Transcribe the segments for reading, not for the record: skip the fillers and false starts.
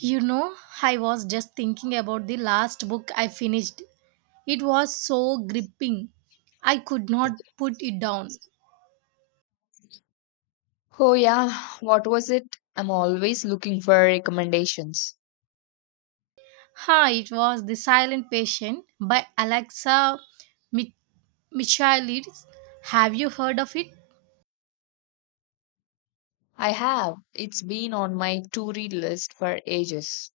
You know, I was just thinking about the last book I finished. It was so gripping. I could not put it down. Oh, yeah. What was it? I'm always looking for recommendations. Ha, it was The Silent Patient by Alexa Mi- Michaelides. Have you heard of it? I have. It's been on my to read list for ages.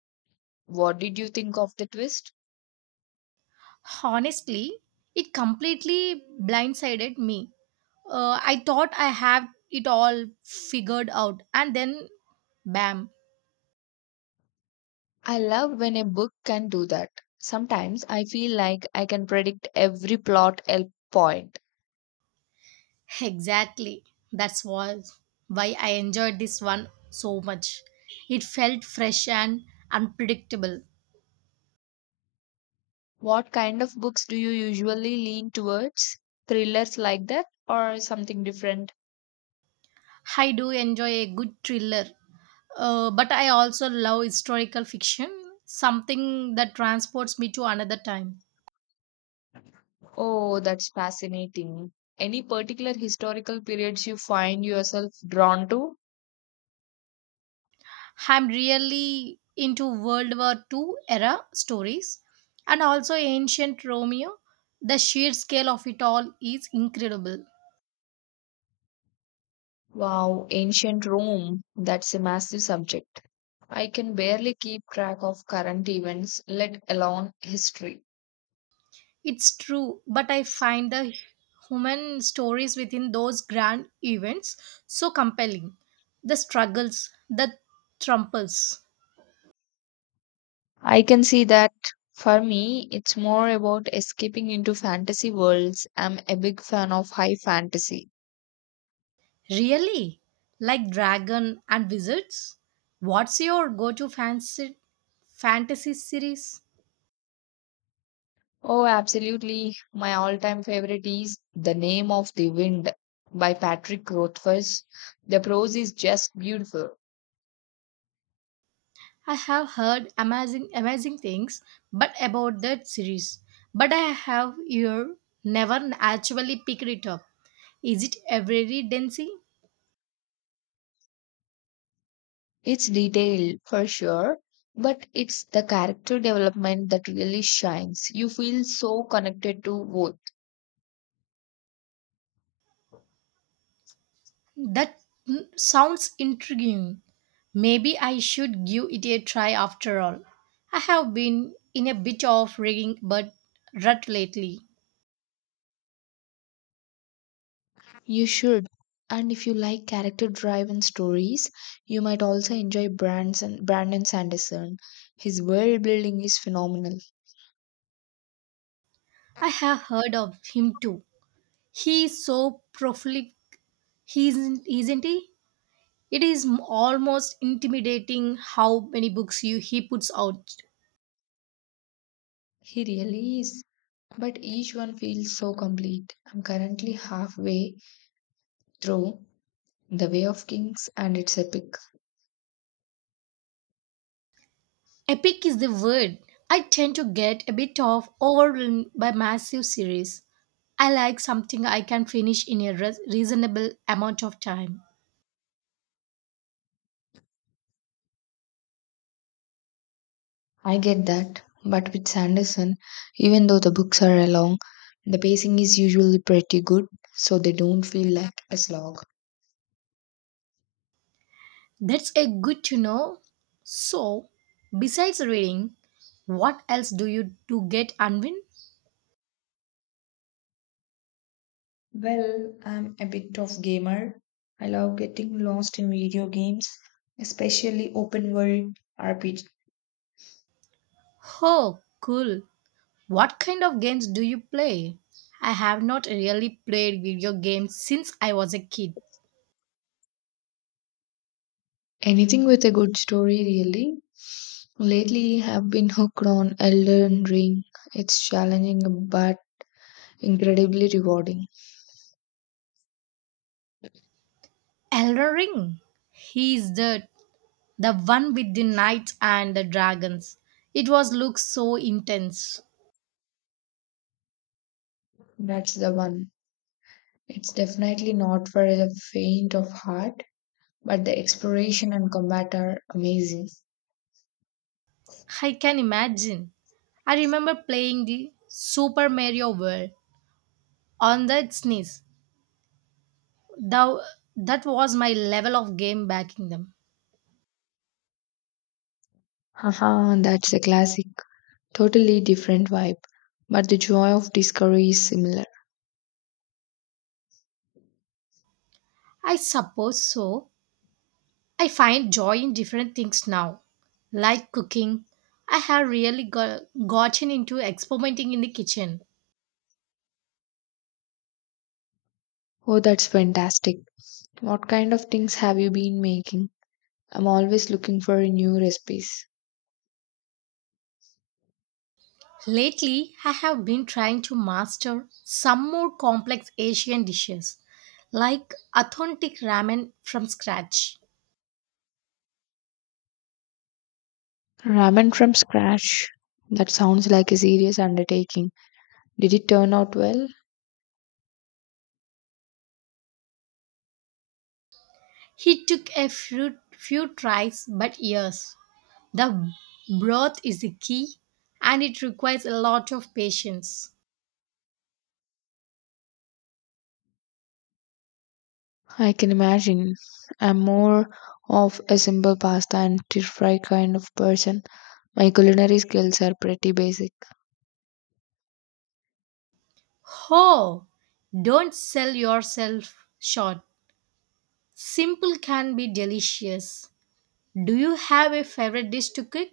What did you think of the twist? Honestly, it completely blindsided me. I thought I had it all figured out, and then bam. I love when a book can do that. Sometimes I feel like I can predict every point. Exactly. That's was why I enjoyed this one so much. It felt fresh and unpredictable. What kind of books do you usually lean towards? Thrillers like that or something different? I do enjoy a good thriller, but I also love historical fiction, something that transports me to another time. Oh, that's fascinating. Any particular historical periods you find yourself drawn to? I'm really into World War Two era stories and also ancient Romeo. The sheer scale of it all is incredible. Wow, ancient Rome. That's a massive subject. I can barely keep track of current events, let alone history. It's true, but I find the human stories within those grand events so compelling. The struggles, the trumples. I can see that for me, it's more about escaping into fantasy worlds. I'm a big fan of high fantasy. Really? Like dragon and wizards? What's your go-to fancy fantasy series? Oh, absolutely. My all time favorite is The Name of the Wind by Patrick Rothfuss. The prose is just beautiful. I have heard amazing things but about that series. But I have here never actually picked it up. Is it every density? It's detailed for sure, but it's the character development that really shines. You feel so connected to both. That sounds intriguing. Maybe I should give it a try after all. I have been in a bit of rigging but rut lately. You should. And if you like character driven stories, you might also enjoy Brandon Sanderson. His world building is phenomenal. I have heard of him too. He is so prolific, he isn't he? It is almost intimidating how many books he puts out. He really is. But each one feels so complete. I'm currently halfway through The Way of Kings and it's epic. Epic is the word. I tend to get a bit of overwhelmed by massive series. I like something I can finish in a reasonable amount of time. I get that, but with Sanderson, even though the books are long, the pacing is usually pretty good, so they don't feel like a slog. That's a good to know. So, besides reading, what else do you do get unwind? Well, I'm a bit of gamer. I love getting lost in video games, especially open world RPG. Oh, cool. What kind of games do you play? I have not really played video games since I was a kid. Anything with a good story, really. Lately, I've been hooked on Elden Ring. It's challenging but incredibly rewarding. Elder Ring. He is the one with the knights and the dragons. It was looks so intense. That's the one. It's definitely not for the faint of heart, but the exploration and combat are amazing. I can imagine. I remember playing the Super Mario World on the SNES. Thou, that was my level of game back in them. Haha, that's a classic. Totally different vibe, but the joy of discovery is similar. I suppose so. I find joy in different things now, like cooking. I have gotten into experimenting in the kitchen. Oh, that's fantastic. What kind of things have you been making? I'm always looking for new recipes. Lately, I have been trying to master some more complex Asian dishes, like authentic ramen from scratch. Ramen from scratch. That sounds like a serious undertaking. Did it turn out well? He took a few tries, but yes, the broth is the key and it requires a lot of patience. I can imagine. I'm more of a simple pasta and stir fry kind of person. My culinary skills are pretty basic. Oh, don't sell yourself short. Simple can be delicious. Do you have a favorite dish to cook?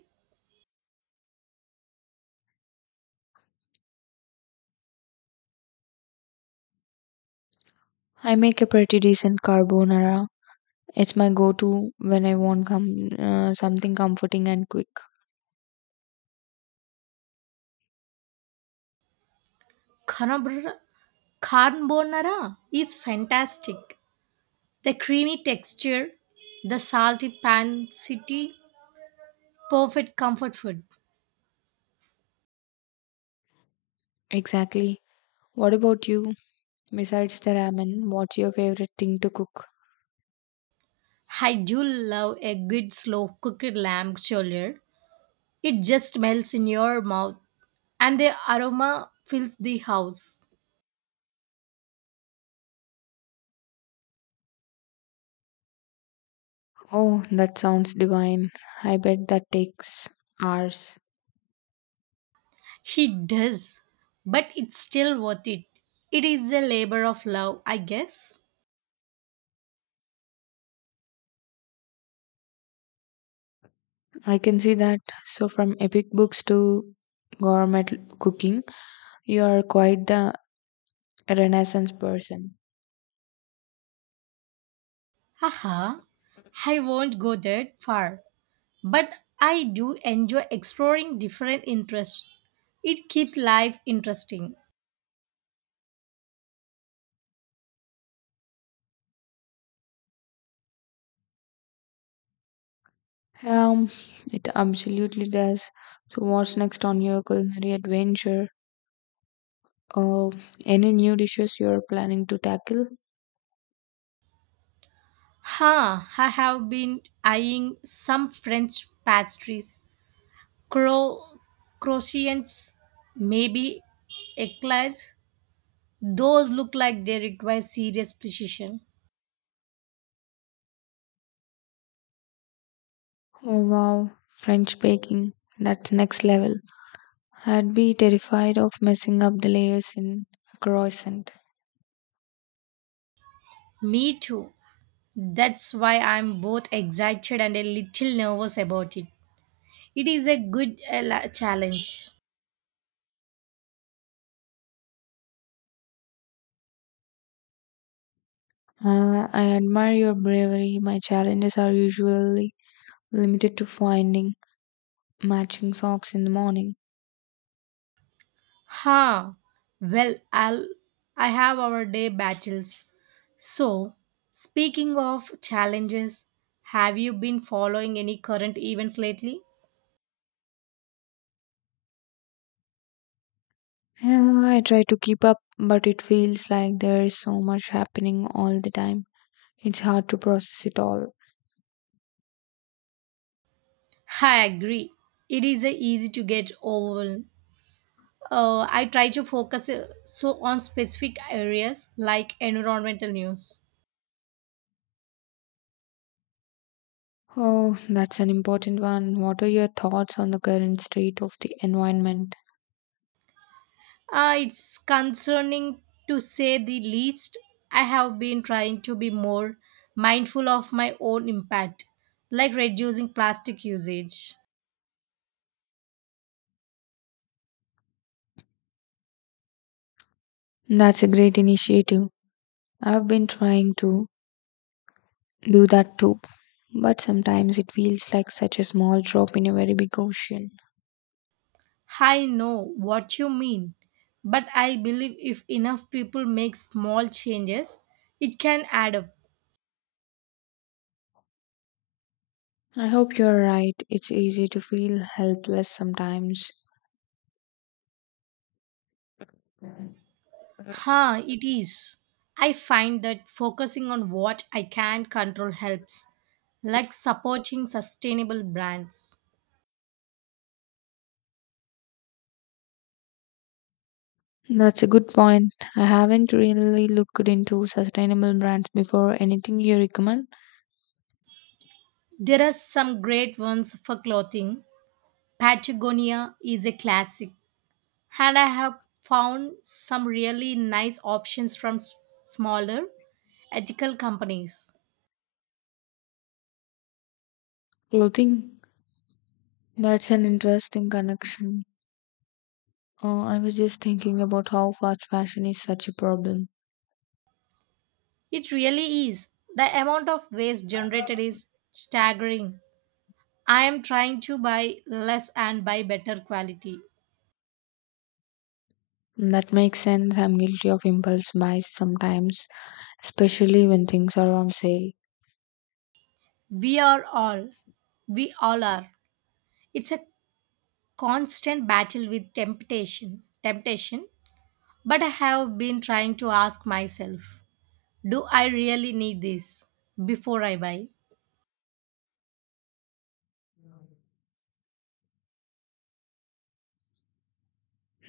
I make a pretty decent carbonara. It's my go-to when I want something comforting and quick. Carbonara carbonara is fantastic. The creamy texture, the salty pancity, perfect comfort food. Exactly. What about you? Besides the ramen, what's your favorite thing to cook? I do love a good slow cooked lamb chowder. It just melts in your mouth and the aroma fills the house. Oh, that sounds divine. I bet that takes hours. It does, but it's still worth it. It is a labor of love, I guess. I can see that. So, from epic books to gourmet cooking, you are quite the renaissance person. Haha, I won't go that far, but I do enjoy exploring different interests. It keeps life interesting. Um, it absolutely does. So, what's next on your culinary adventure? Oh, any new dishes you're planning to tackle? Ha, I have been eyeing some French pastries, Cro- croissants, maybe eclairs. Those look like they require serious precision. Oh wow, French baking. That's next level. I'd be terrified of messing up the layers in a croissant. Me too. That's why I'm both excited and a little nervous about it. It is a good challenge. I admire your bravery. My challenges are usually limited to finding matching socks in the morning. Ha! Well, I have our day battles. So, speaking of challenges, have you been following any current events lately? Yeah, I try to keep up, but it feels like there is so much happening all the time. It's hard to process it all. I agree. It is easy to get overwhelmed. I try to focus so on specific areas like environmental news. Oh, that's an important one. What are your thoughts on the current state of the environment? It's concerning to say the least. I have been trying to be more mindful of my own impact, like reducing plastic usage. That's a great initiative. I've been trying to do that too, but sometimes it feels like such a small drop in a very big ocean. I know what you mean, but I believe if enough people make small changes, it can add up. I hope you're right. It's easy to feel helpless sometimes. Ha, it is. I find that focusing on what I can control helps, like supporting sustainable brands. That's a good point. I haven't really looked into sustainable brands before. Anything you recommend? There are some great ones for clothing. Patagonia is a classic, and I have found some really nice options from smaller, ethical companies. Clothing? That's an interesting connection. I was just thinking about how fast fashion is such a problem. It really is. The amount of waste generated is staggering. I am trying to buy less and buy better quality. That makes sense. I'm guilty of impulse buys sometimes, especially when things are on sale. We are all we all are, it's a constant battle with temptation, but I have been trying to ask myself, do I really need this before I buy.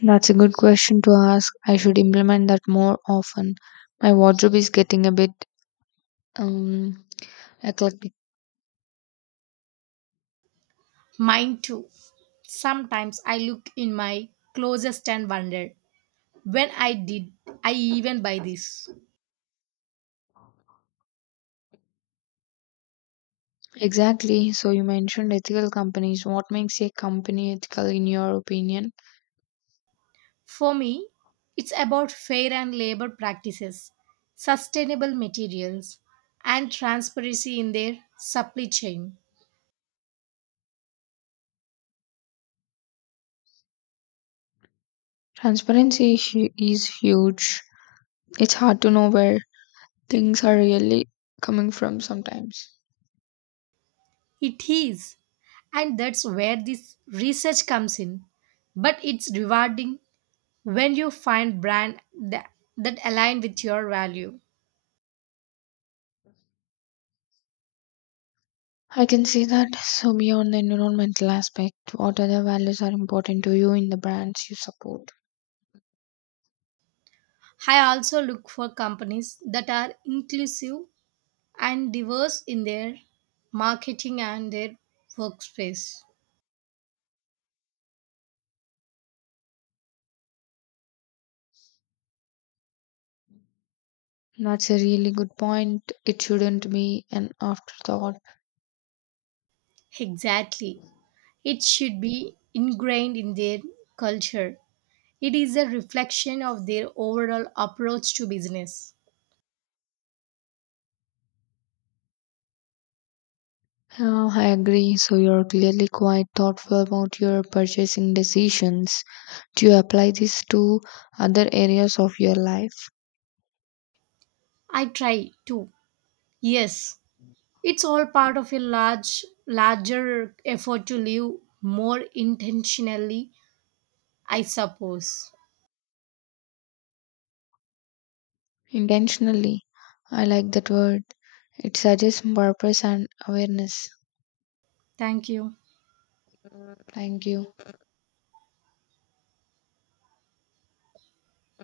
That's a good question to ask. I should implement that more often. My wardrobe is getting a bit um, eclectic. Mine too, sometimes I look in my closest and wonder when I did I even buy this. Exactly. So, you mentioned ethical companies. What makes a company ethical in your opinion? For me, it's about fair and labor practices, sustainable materials, and transparency in their supply chain. Is huge. It's hard to know where things are really coming from sometimes. It is, and that's where this research comes in, but it's rewarding when you find brand that align with your value. I can see that. So, beyond the environmental aspect, what other values are important to you in the brands you support? I also look for companies that are inclusive and diverse in their marketing and their workspace. That's a really good point. It shouldn't be an afterthought. Exactly, it should be ingrained in their culture. It is a reflection of their overall approach to business. I agree. So, you're clearly quite thoughtful about your purchasing decisions. Do you apply this to other areas of your life? I try to, yes. It's all part of a larger effort to live more intentionally, I suppose. Intentionally. I like that word. It suggests purpose and awareness. Thank you. Thank you.